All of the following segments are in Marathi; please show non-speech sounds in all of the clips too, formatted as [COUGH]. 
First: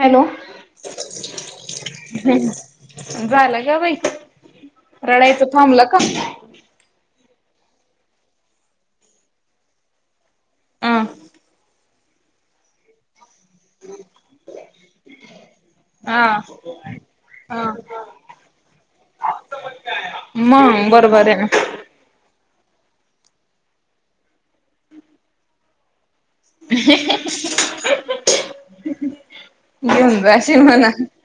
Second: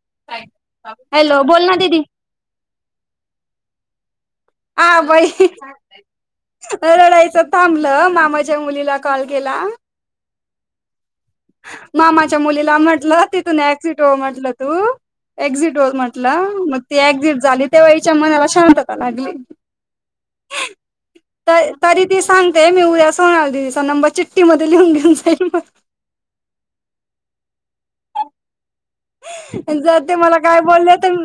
हॅलो हॅलो बोल ना दीदी झाला का बाई आ बाई रडायचं थांबलं का रडायचं थांबलं मामाच्या मुलीला कॉल केला हं मामाच्या मुलीला म्हटलं तिथून एक्सिट हो म्हटलं तू. एक्झिट हो हा म्हटलं मग ती एक्झिट ह झाली तेव्हा हिच्या मनाला शांतता लागली. मग बरोबर हे ना तरी ती सांगते मी उद्या सोनलदिदीचा नंबर चिट्टी मध्ये लिहून घेऊन जाईल म्हणू [UNINTELLIGIBLE] जाते घेऊन मला जाशील काय म्हणा बोलले तर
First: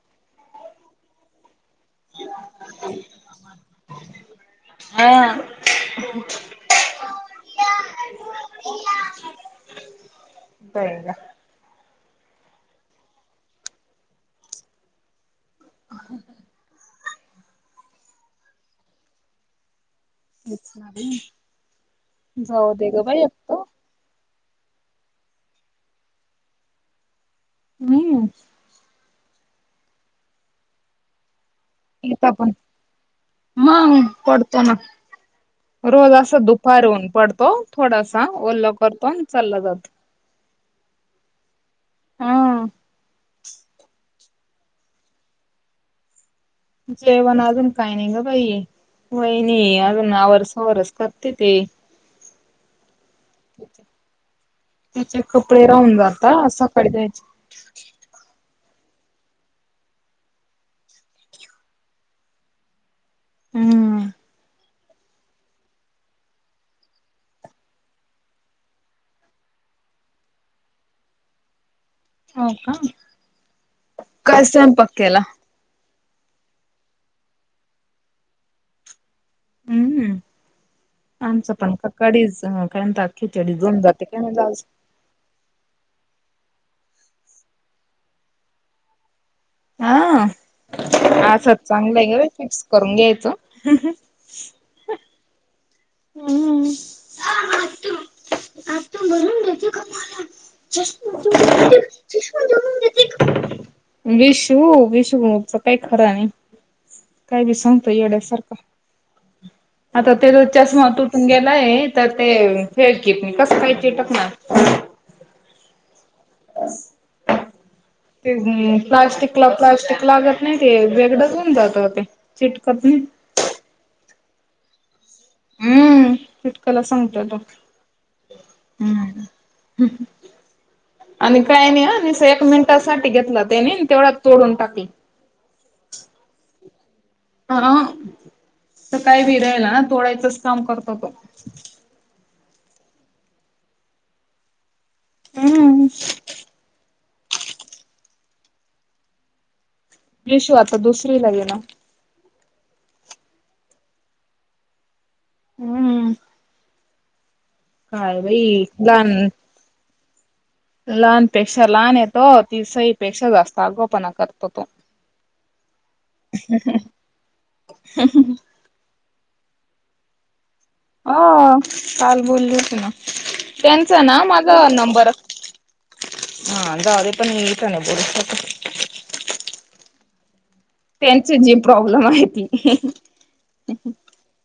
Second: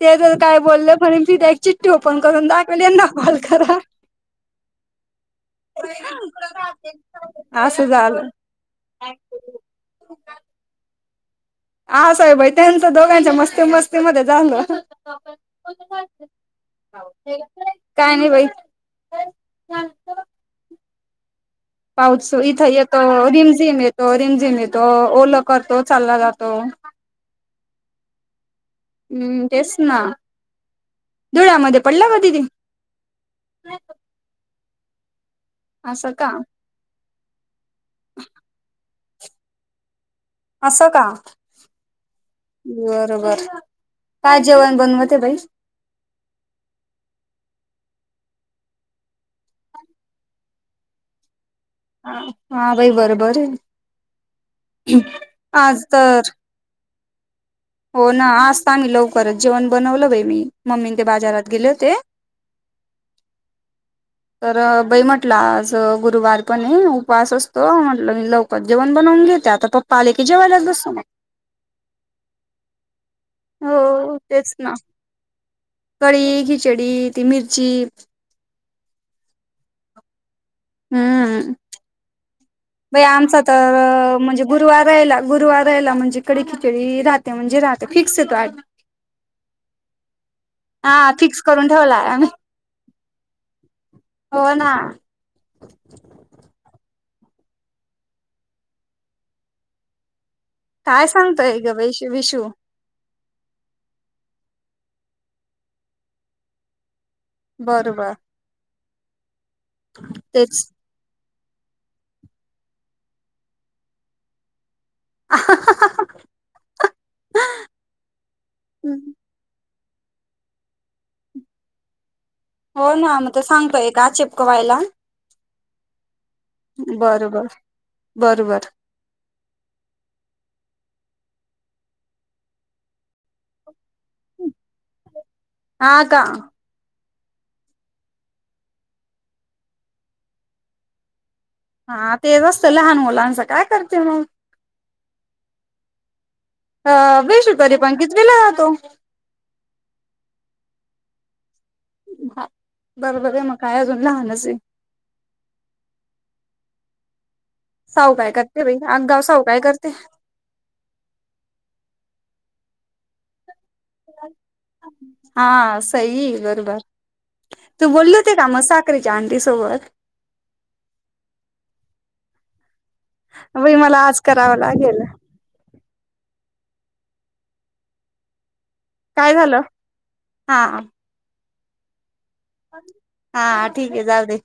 ते जर काय बोलले तर [UNINTELLIGIBLE] ओपन करून दाखवेल यांना कॉल करा हां असं झालं [UNINTELLIGIBLE] बयाला हा साहेबाई त्यांचं दोघांच्या मस्ती मस्तीमध्ये झाल. काय नाही बाई तेच ना बाई. पाऊस इथे जाऊ दे येतो ग एकत रिम- झिम ये तो रिम -झिम येतो, ओल करतो, चालला जातो. हम्. हम्म, तेच ना धुळ्यामध्ये पडला का ईथ दिदी पण मग पडतो ना, रोज असं दुख पडून पडतो थोडासा, ओल्ल करतो, अन् चालला जातो. असं का? हा बर बर, काय जेवण बनवते बाई? जेवण अजून काही नाही ग बाई, वहिणी अजून आवरसवरस करते ते ह हा, बाई बरोबरय. तीचे कपडे आज राहून तर जाता सकाळी धोयचे. हो ना आज तर आमी लवकरच जेवण बनवलं बाई मी, मम्मी ते बाजारात गेले होते. हम्म तर बाई म म्हटला आज गुरुवार पणय उपवास असतो. म्हटलं मी लवकरच जेवण बनवून घेत ते आता पप्पा आले की जेवायलाच बसू मग. हो का हो काय तेच ना. स्वयंपाक केला? कडी, खिचडी ती मिरची हम्म. हम्म आमचं पण कडीच काय बाई म्हणतात आमचा खिचडी तर म्हणजे [UNINTELLIGIBLE] [UNINTELLIGIBLE] गुरुवार राहिला म्हणजे कडे खिचडी राहते म्हणजे राहते फिक्स ये तो हा, हा फिक्स असच करून चांगलं ठेवलाय आहे ग आम्ही बाई फिक्स करून घ्यायचं. हो ना. हम्म. [UNINTELLIGIBLE] काय सांगतोय ग बाई विशू [INAUDIBLE] विषु, विषुच काय खर नाही. काय बी सांगतय बरोबर येड्यासारखं, आता ते तेच चष्मा तुटून गेलाय तर ते फेविकिकनि कसं काय चिटकणार? [INAUDIBLE] [INAUDIBLE] ते प्लास्टिकला प्लास्टिक लागत नाही ते वेगळंच होऊन जात ते चिटकत हो नाही ना मग त सांगतोय का चिपकवायला? हम्म, चिटकला सांगतोय तो बरोबर बरोबर हम्म. आणि काय नाही अं निसता एक मिनिटासाठी घेतला त्यानी तेवढा तोडून टाकला. हां का? अं अं, सकाळी बी रडला तोडायचच काम करतो तो. हा तेच असतं लहान मुलांचं काय करते मग? हम्म. अ वीशु तरी पण कितविला तो? विशू आता दुसरीला गेला. बर बर आहे मग काय अजून लहानच आहे. हम्म. साऊ काय करते बाई, आगाव साऊ काय करते? लहांनपेक्षा लहांनय तो ती सईपेक्षा जास्तं आगांउ हां सई बरोबर तूं बोलली होती कां मंग सां करीच्यां आंटी सोबतं. हो कांल बोलली होती नां बाई त्यांच मला आज नां करावं माझां लागेल नंबर हां जाऊं दे पणं इथं नाहीं बोलूं शकतं. कायं झालं हां. त्यांच जी प्रॉब्लेम आहे ती. हां ठीक आहे जाऊं दे.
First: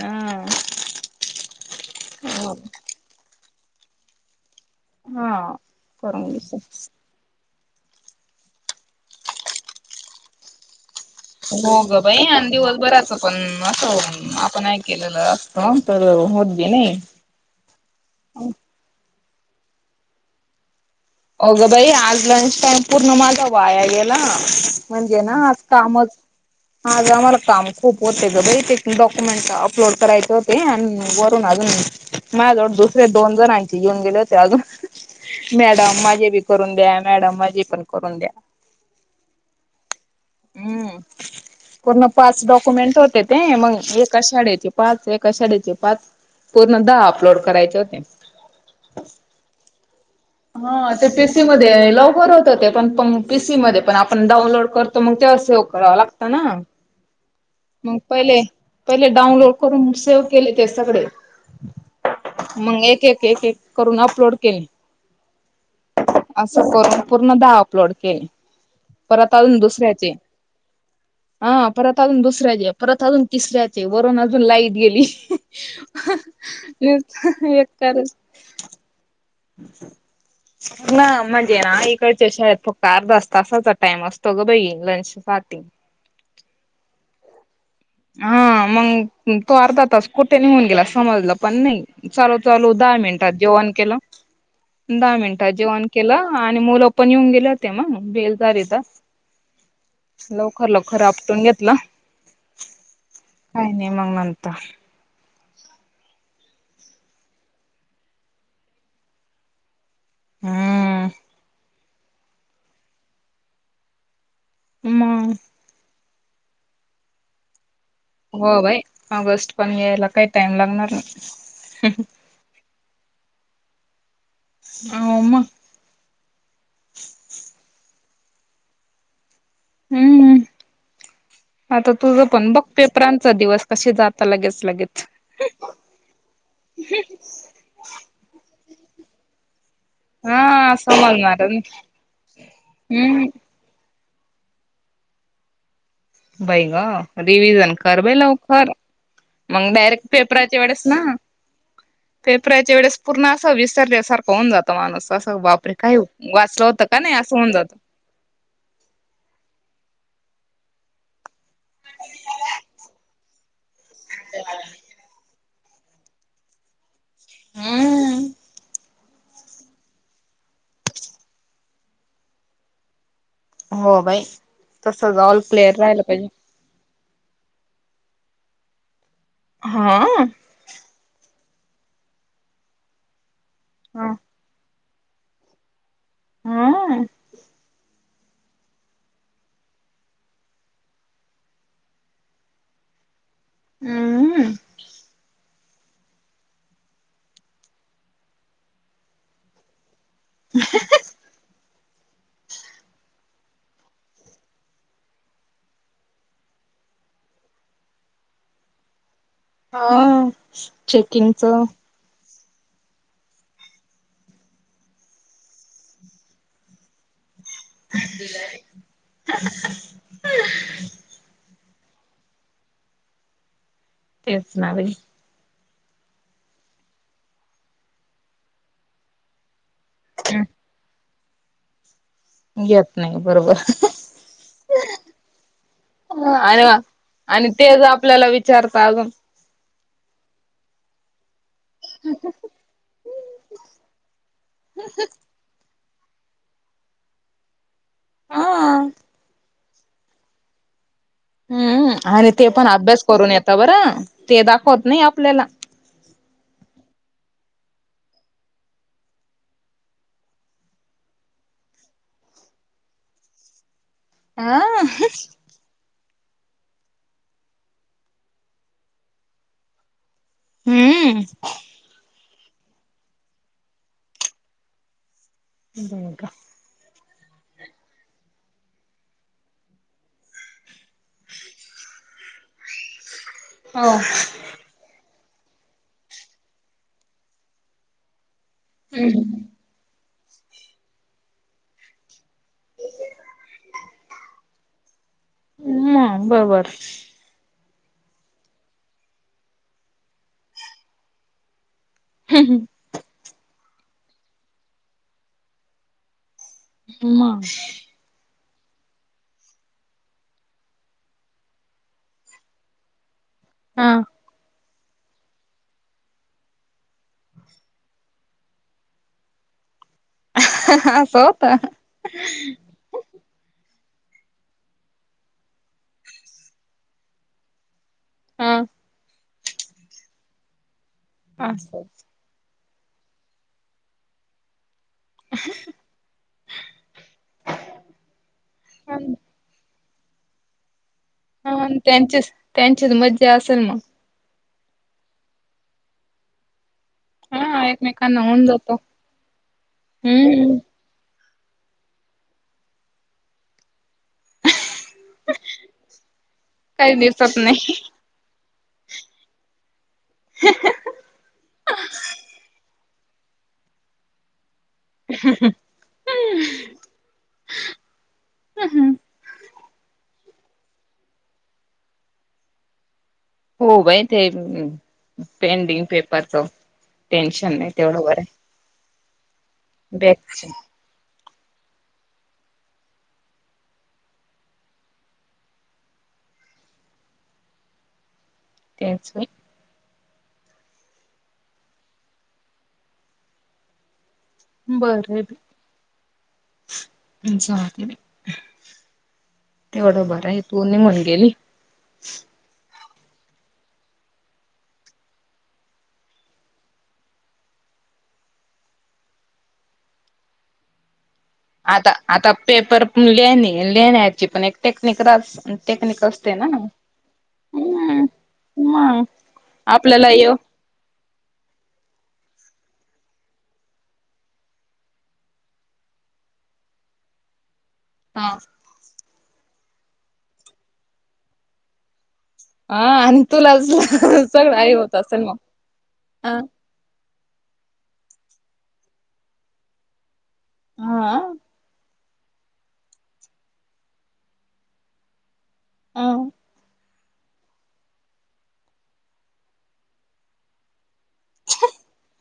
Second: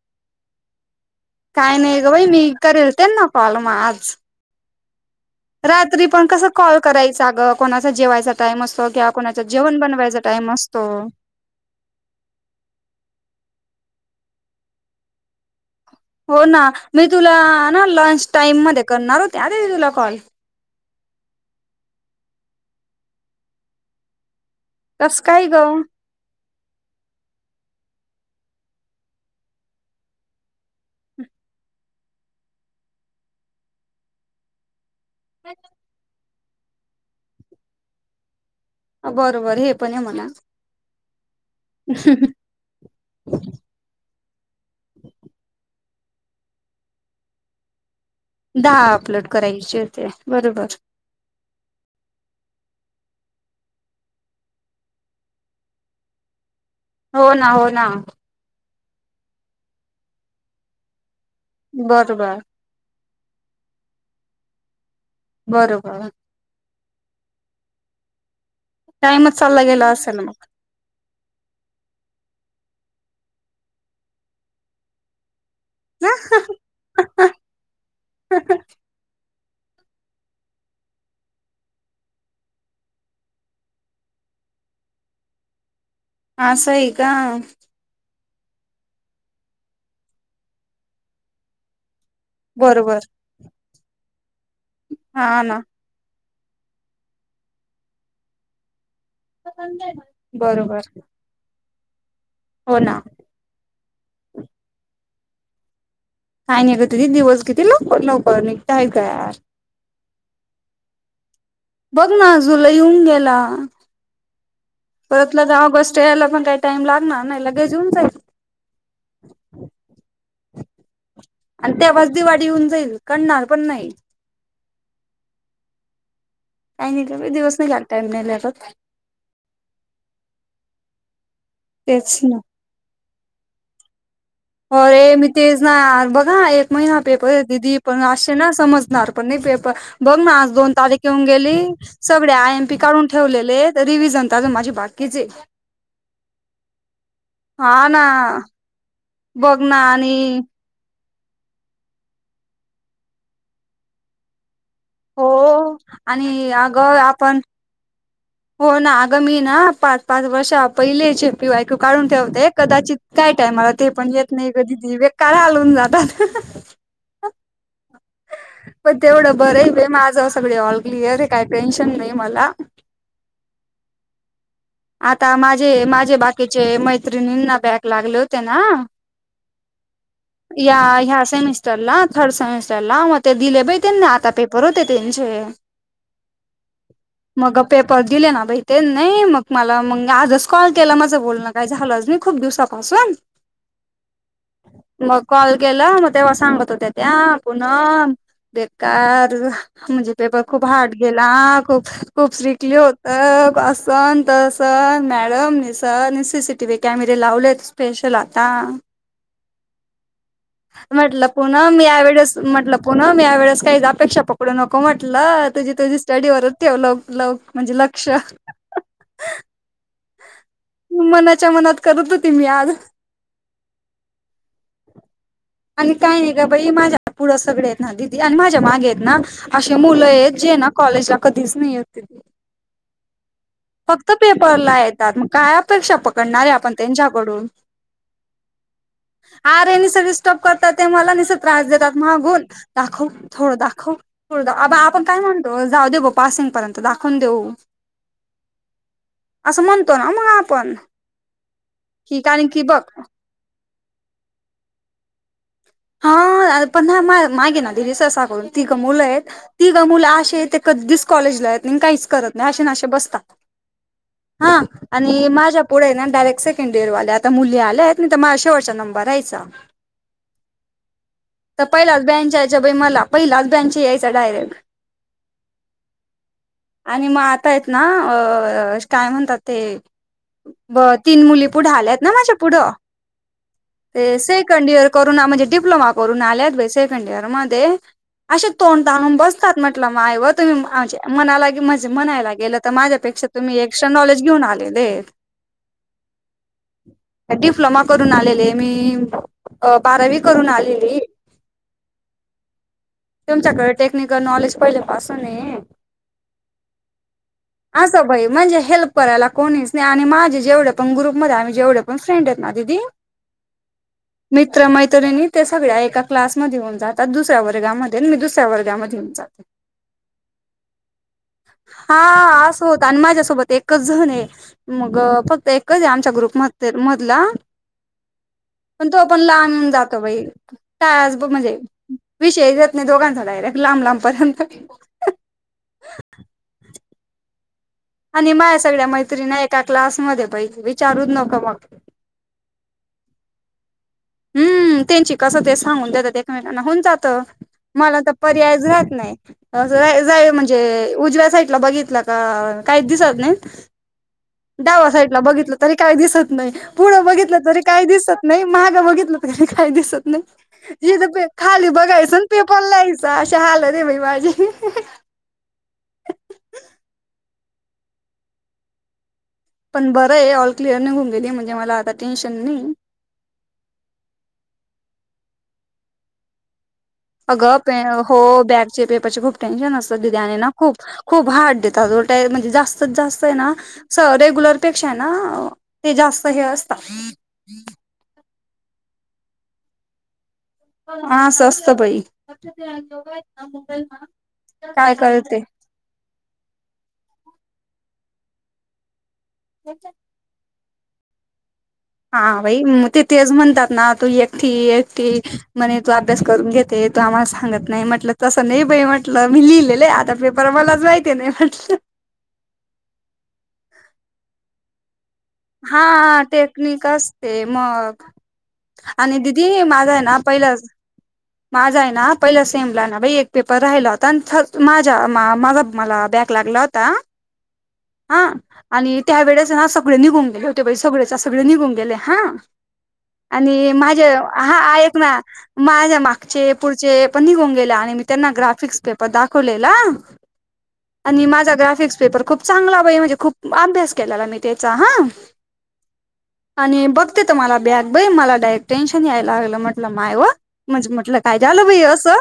हां. कांहीं नाहीं गं बाई मी करेल त्यांना कॉल मंग आंज. हा रात्री करून पणं कसं घ्यायचं. कॉल करांयचा गं? कोणांचा जेवांयचा टाईम असतो किंवा कोणां जेवणं बनवांयचा टाईम असतो हो गं बाई आणि दिवसं बराचं पणं असं हो आपणं नाहीं केलेलं कांस करं हो नां मी तुलां नां लंच टाईम मध्यें करणारं हो त्यां आद तुलां कॉल होगं बाई आंज लंच टाईम पूर्ण माझां वायां गेलां कस म्हणजे नां काय ग आंज कामं चं आंज आम्हांला कामं खूंप होते गं बां ते डॉक्युमेंट अपलोड करायचे होते आणि अजूंन माझंजवळं दुसरे दोन जणांची येेऊन गेले होते अजूंन मॅडम माझे बी करूंन द्यां मॅडम माझी पणं करूंन द्यां बरोबर हे पणं आहे मलां हम्मं पूर्ण पांच कंप मीळतोचं ते मगं एकां शाळेचे पांच एकां शाळेचे पांच पूर्ण दहा अपलोड करायचे होते दहा अपलोड करायचे होते बरोबर हा ते पीसी मध्यें लवकरं होतं हो ते पणं प पीसी मध्यें पणं आपणं डाऊनलोड करतो मंग ते सेव करांवा लागतं नां हो ना हो ना मगं पहिले पहिले डाऊंनलोड करूंन सेव्ह केले ते सगळें बरोबर मंग एक एक एक एक करूंन अपलोड केले बरोबर असं पूर्ण दहा अपलोड केले टाइमच परंत अजूंन चालला दुसरं गेला [UNINTELLIGIBLE] हां परंत अजूंन दुसऱ्यांचे परंत अजूंन तिसऱ्यांचे वरूंन अजूंन लाईट गेली हां हं ये येक तांर चं हं हां हं [UNINTELLIGIBLE] नां म्हणजे नां इकडच्यां शाळेतं फक्तं अर्धास तासांचा टाईम असतो गं भाई लंच पहाटे हां असं आहे कां हां मंग तो अर्धा तांस कुठे निघूंन गेलां समजलं पणं नाहीं चालूं चालूं दहा बरोबर मिनिटांत जेवणं केलं दहा हा मिनिटांत ना जेवणं केलां आणि मुलं पणं येऊंन गेले होते मंग बेलदारीदा लवकरं बरोबर लवकरं आपटूंन घेतलं हो ना. काय आणि मग म्हणता. काय नाही गं ती दिवस किती लवकर लवकर निघताय कार. हम्म. बघ ना जुलै येऊन गेला. मग परत लग ऑगस्ट चे यायला पण काही टाईम लागणार नाही लगेच येऊन जाईल. हो बाई. आगस्ट पण यायला काही टाइम लागणार नाही. आणि त्या आज दिवाडी येऊन जाईल कळणार पण नाही. औम. काही नाही का दिवस नाही लाल टाईम नाही लत बघ. हम्मम्‌. आता तेच तुझं ना पण बघ पेपरांचा दिवस कसे जाता लगेच. अरे लगेच मी तेज ना बघा एक महिना पेपर कर दिदी पण असे ना समजणार पण नाही पेपर. बघ ना आज दोन हा तारीख येऊन समजणार गेली. सगळे आय एम पी काढून हम्म ठेवलेले आहेत. रिव्हजन तर अजून माझी बाकीच हे. बाई ग. रिवि्हजन हा कर ना बाई लवकर. बघ मग ना डायरेक्ट आणि पेपराच्या वेळेस ना पेपराच्या वेळेस पूर्ण असा विसरल्यासारखा होन जातो. माणूस हो असं बापरे! काही आणि वाचलं होतं का अगं नाही असं आपण होऊन जातं. हो ना. आग मी ना पाच पाच वर्ष पहिले ज पी वायक्यू काढून ठेवते कदाचित काय टायमला ते पण येत नाही कधीदी बेकार हाल होवून जातात. हा. पण तेवढं बरं आहे माझं सगळी ऑल क्लिअर आहे. काही टेन्शन नाही मला. हो बाई. तसच आता ऑल माझे क्लिअर राहिलं माझे पाहिजे बाकीचे मैत्रिणींना बॅक लागले होते ना. हा. या ह्या सेमिस्टरला थर्ड सेमिस्टरला मग ते दिले बाई त्यां हा ना आता पेपर. परत आहे त्यांचे. हम. मग पेपर दिले ना बाई ते नाही मग मला मग आजच कॉल केला माझं बोलणं काय झालंच नाही खूप दिवसापासून. हम्. मग कॉल केला मग तेव्हा सांगत होत्या त्या पुनम बेकार म्हणजे पेपर खूप हार्ड गेला खूप खूप स्ट्रकली होत असन. सर मॅडम न सर सीसीटी व्ही कॅमेरे लावले स्पेशल आता. हा म्हटलं चेकिंगच पुनम या वेेळेस म्हटलं पुनम या वेळेस काही अपेक्षा पकडू नको म्हटलं तुझी तुझी स्टडीवरच ठेव लव लव म्हणजे लक्ष [INAUDIBLE] मनाच्या मनात करत होती मी आज. तेच ना बाई. आणि काय नाही का बाई माझ्या पुढं सगळे आहेत ना दिदी आणि माझ्या मागे आहेत ना. असे मुलं आहेत हम् जे ना कॉलेजला कधीच नाही ते. येत नाही बरोबर फक्त पेपरला आहेत. मग काय अपेक्षा पकडणार आहे आणि आपण त्यांच्याकडून? आणि तेच आपल्याला विचारता अजून आरे निस डिस्टर्ब करतात. ते मला निस त्रास देतात मागून. दाखव, थोडं दाखव, थोड दाखव. आपण काय म्हणतो जाऊ दे बा. पासिंग पर्यंत दाखवून देऊ. ह. असं म्हणतो ना म आपण. हम्म हम्म. की आरे ते कारण की पण बघ अभ्यास करून येता बरं. ते दाखवत नाही आपल्याला. हा पण ना माह्या मागेदी ससा करून. तिघ मुलंयेत. तिघ मुलं असये. ते कधीच कॉलेजला येत नाही. अन काहीच करत नाही. असेन आशे बसतात. हा आणि माझ्या पुढेय ना डायरेक्ट सेकंड डियरवाल्या आता मुली आल्यात. नाहीत महा शेवटचा नंबर रायचा. हम्म. त पहिलाच बँच यायच्या बाई मला. पहिलाच बँच यायचा डायरेक्ट. [UNINTELLIGIBLE] ब का? आणि म आता येत ना काय म्हणतात ते? ब तीन मुली पुढे आल्यात ना. माझ्या पुढं. हो ते स सेकंड डियर करून, म्हणजे डिप्लोमा करून आल्यात बाई सेकंड डियर मध्ये. अशा तोंड ताणून बसतात. म्हंटलं मायव तुम्ही आमच्या मनालागे, म्हणजे म्हनायला गेलं त तुम्ही माझ्यापेक्षा एक एक्स्ट्रा नॉलेज घेऊन आलेले. म बरोबर. त्या डिप्लोमा करून आलेले. मी बारावी करून आलेली. [UNINTELLIGIBLE] तुमच्याकड टेक्निकल नॉलेज पहिले पासूने. म. असं बाई म्हणजे हेल्प करायला कोणीच नाही. आणि माझे जेवढे पण ग्रुपमध्ये आम्ही जेवढे पण फ्रेंडेत ना दिदी. [INAUDIBLE] ह. मित्र मैत्रिणी. ते सगळ्या एका क्लासमध्ये होऊन जातात. दुसऱ्या वर्गामध्ये. मी दुसऱ्या वर्गामध्ये येऊन जाते. असं होत हा अस होत ता. आण माझ्यासोबत एकच जणे. मग फक्त एकचे आमच्या ग्रुप म मधला. हा पण तो पण लांब जातो बाई. टास ब हा म्हणजे विषयच नाही दोघांचा डायरेक्ट. लांब लांबपर्यंत. [UNINTELLIGIBLE] आणि माझ सगळ्या मैत्रिणी एका क्लासमध्ये बाई. विचारू नको मग. त्यांचीच त्यांचीत मज्जा असल मग? हम्म त्यांची कसं ते सांगून देतात एकमेना. होउन जात. त. हा मला त एकमेकांना होऊन पर्यायच जातो राहत नाही. जाय जाय हम्म म्हणजे उजव्या साईडला बघित त काहीच दिसत नाही. डावा साईट बघितलं तरी काही दिसत नाही. काही पुढ दिसत बघितलं तरी काही नाही दिसत नाही. महाग बघीत ल तरी काही दिसत नाही. [UNINTELLIGIBLE] जिथ प. खाली बघायचंन पेपर लायचं. अशी हालते बाई माझी. [UNINTELLIGIBLE] पण बरये. ऑल क्लिअर नीघऊ गेली. म्हणजे मला आता टेन्शन नाही. हो बाई ते, पेंडिंग पेपरच टेन्शन अगं नाही प तेवढं हो बरं बॅगचे पेपरचे खूप टेन्शन आहे असतं दीदे आणि बॅकच ना खूप. खूप हार्ड देतात म्हणजे जास्त जास्त आहे ना स रेग्युलरपेक्षा आहे ना ते जास्त हे असता तेच की. हां असं असतं बाई. काय बर मी करते. [UNINTELLIGIBLE] तेवढं बर आहे तू नी हून गेली. हा बाई ती तेच म्हणतात ना तू एकटी एकटी म्हणे तो अभ्यास करून घेते, तो आम्हाला सांगत नाही, म्हटलं तसं नाही बा म्हटलं मी लिहिलेलं आता पेप र आता मलाच माहिती नाही म्हटलं. आता आता पेपर पण लेणे लेण्याची पण एक टेक्निक राहत. हा टेक्निक असते हम्म मग. मग आणि दीदी माझा आहे आपल्याला ना येव पहिलाच माझा आहे ना पहिला सेमला ना बाई एक पेपर राहिला होता आणि माझा माझा मला बॅक लागला होता. हा आणि त्या वेळेस ना सगळे निघून गेले होते बाई, सगळेच्या सगळे निघून गेले हा. हा तुला आणि माझ्या सगळं हा आई होत आहेत ना असेल मग माझ्या अ मागचे पुढचे पण निघून गेले आणि मी त्यांना ग्राफिक्स पेपर दाखवलेला. हा आणि माझा ग्राफिक्स पेपर खूप चांगला बाई, म्हणजे खूप अभ्यास केलेला मी त्याचा हा. अ आणि बघ तेत मला बॅग बाई मला डायरेक् टेन्शन यायला लागलं म्हटलं माय व म्हटलं काय झालं बाई असं,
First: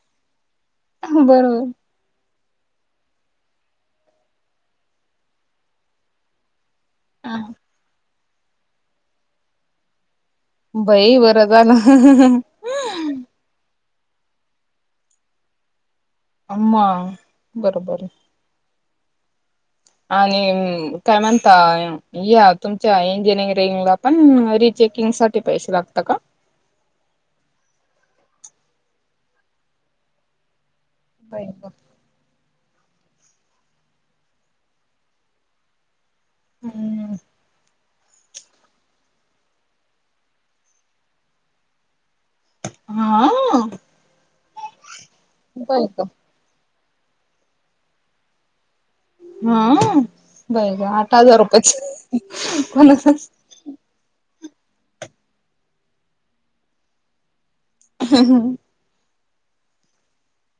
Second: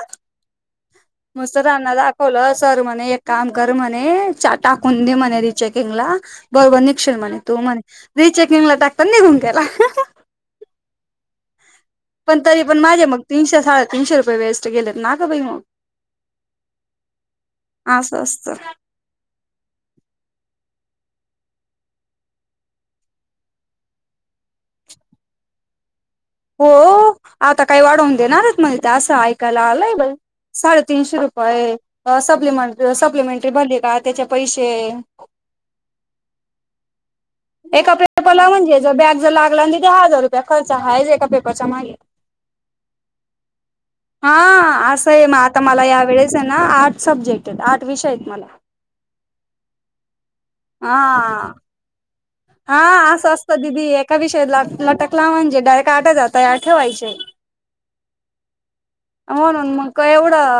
मस्त बरोबर जाणार [UNINTELLIGIBLE] सर म्हणे एक काम कर म्हणे टाकून दे म्हणे रि चेकिंगला. बर बर निघशेल म्हणे तू म्हणे रिचेकिंगला टाकता निघून गेला. बाई बरं झालं. पण तरी पण माझे मग तीनशे साडेतीनशे रुपये वेस्ट गलेत ना ग बाई मग. आमा, बरोबर. मस्त. आणि काय म्हणताय? या तुमच्या इंजिनिरिंगला पण रिचेकिंगसाठी पैसे लागता का? हो, आता काही वाढवून देणारेत म्हणे ते, असं ऐकायला आलंय बाई. साडेतीनशे होय ग. रुपय. सप्लिमेंट, सप्लिमेंटरी भरली का त्याच्या पैसे. हम्म. एका पेपरला म्हणजे जर बॅक जर लागला आणि ते हजार रुपये खर्च आहेच एका पेपरच्या मागे. हा. हा असं आहे म आता मला होय या ग. वेळेस ना आठ सब्जेक्ट, आठ विषय आहेत मला. हा, बय गं आठ हजार हा रुपयचं. हा असं असतं दिदी. एका विषयी लटकला म्हणजे डायरेक्ट आठ हजार तयार ठेवायचे. [UNINTELLIGIBLE] म्हणून मग काय एवढं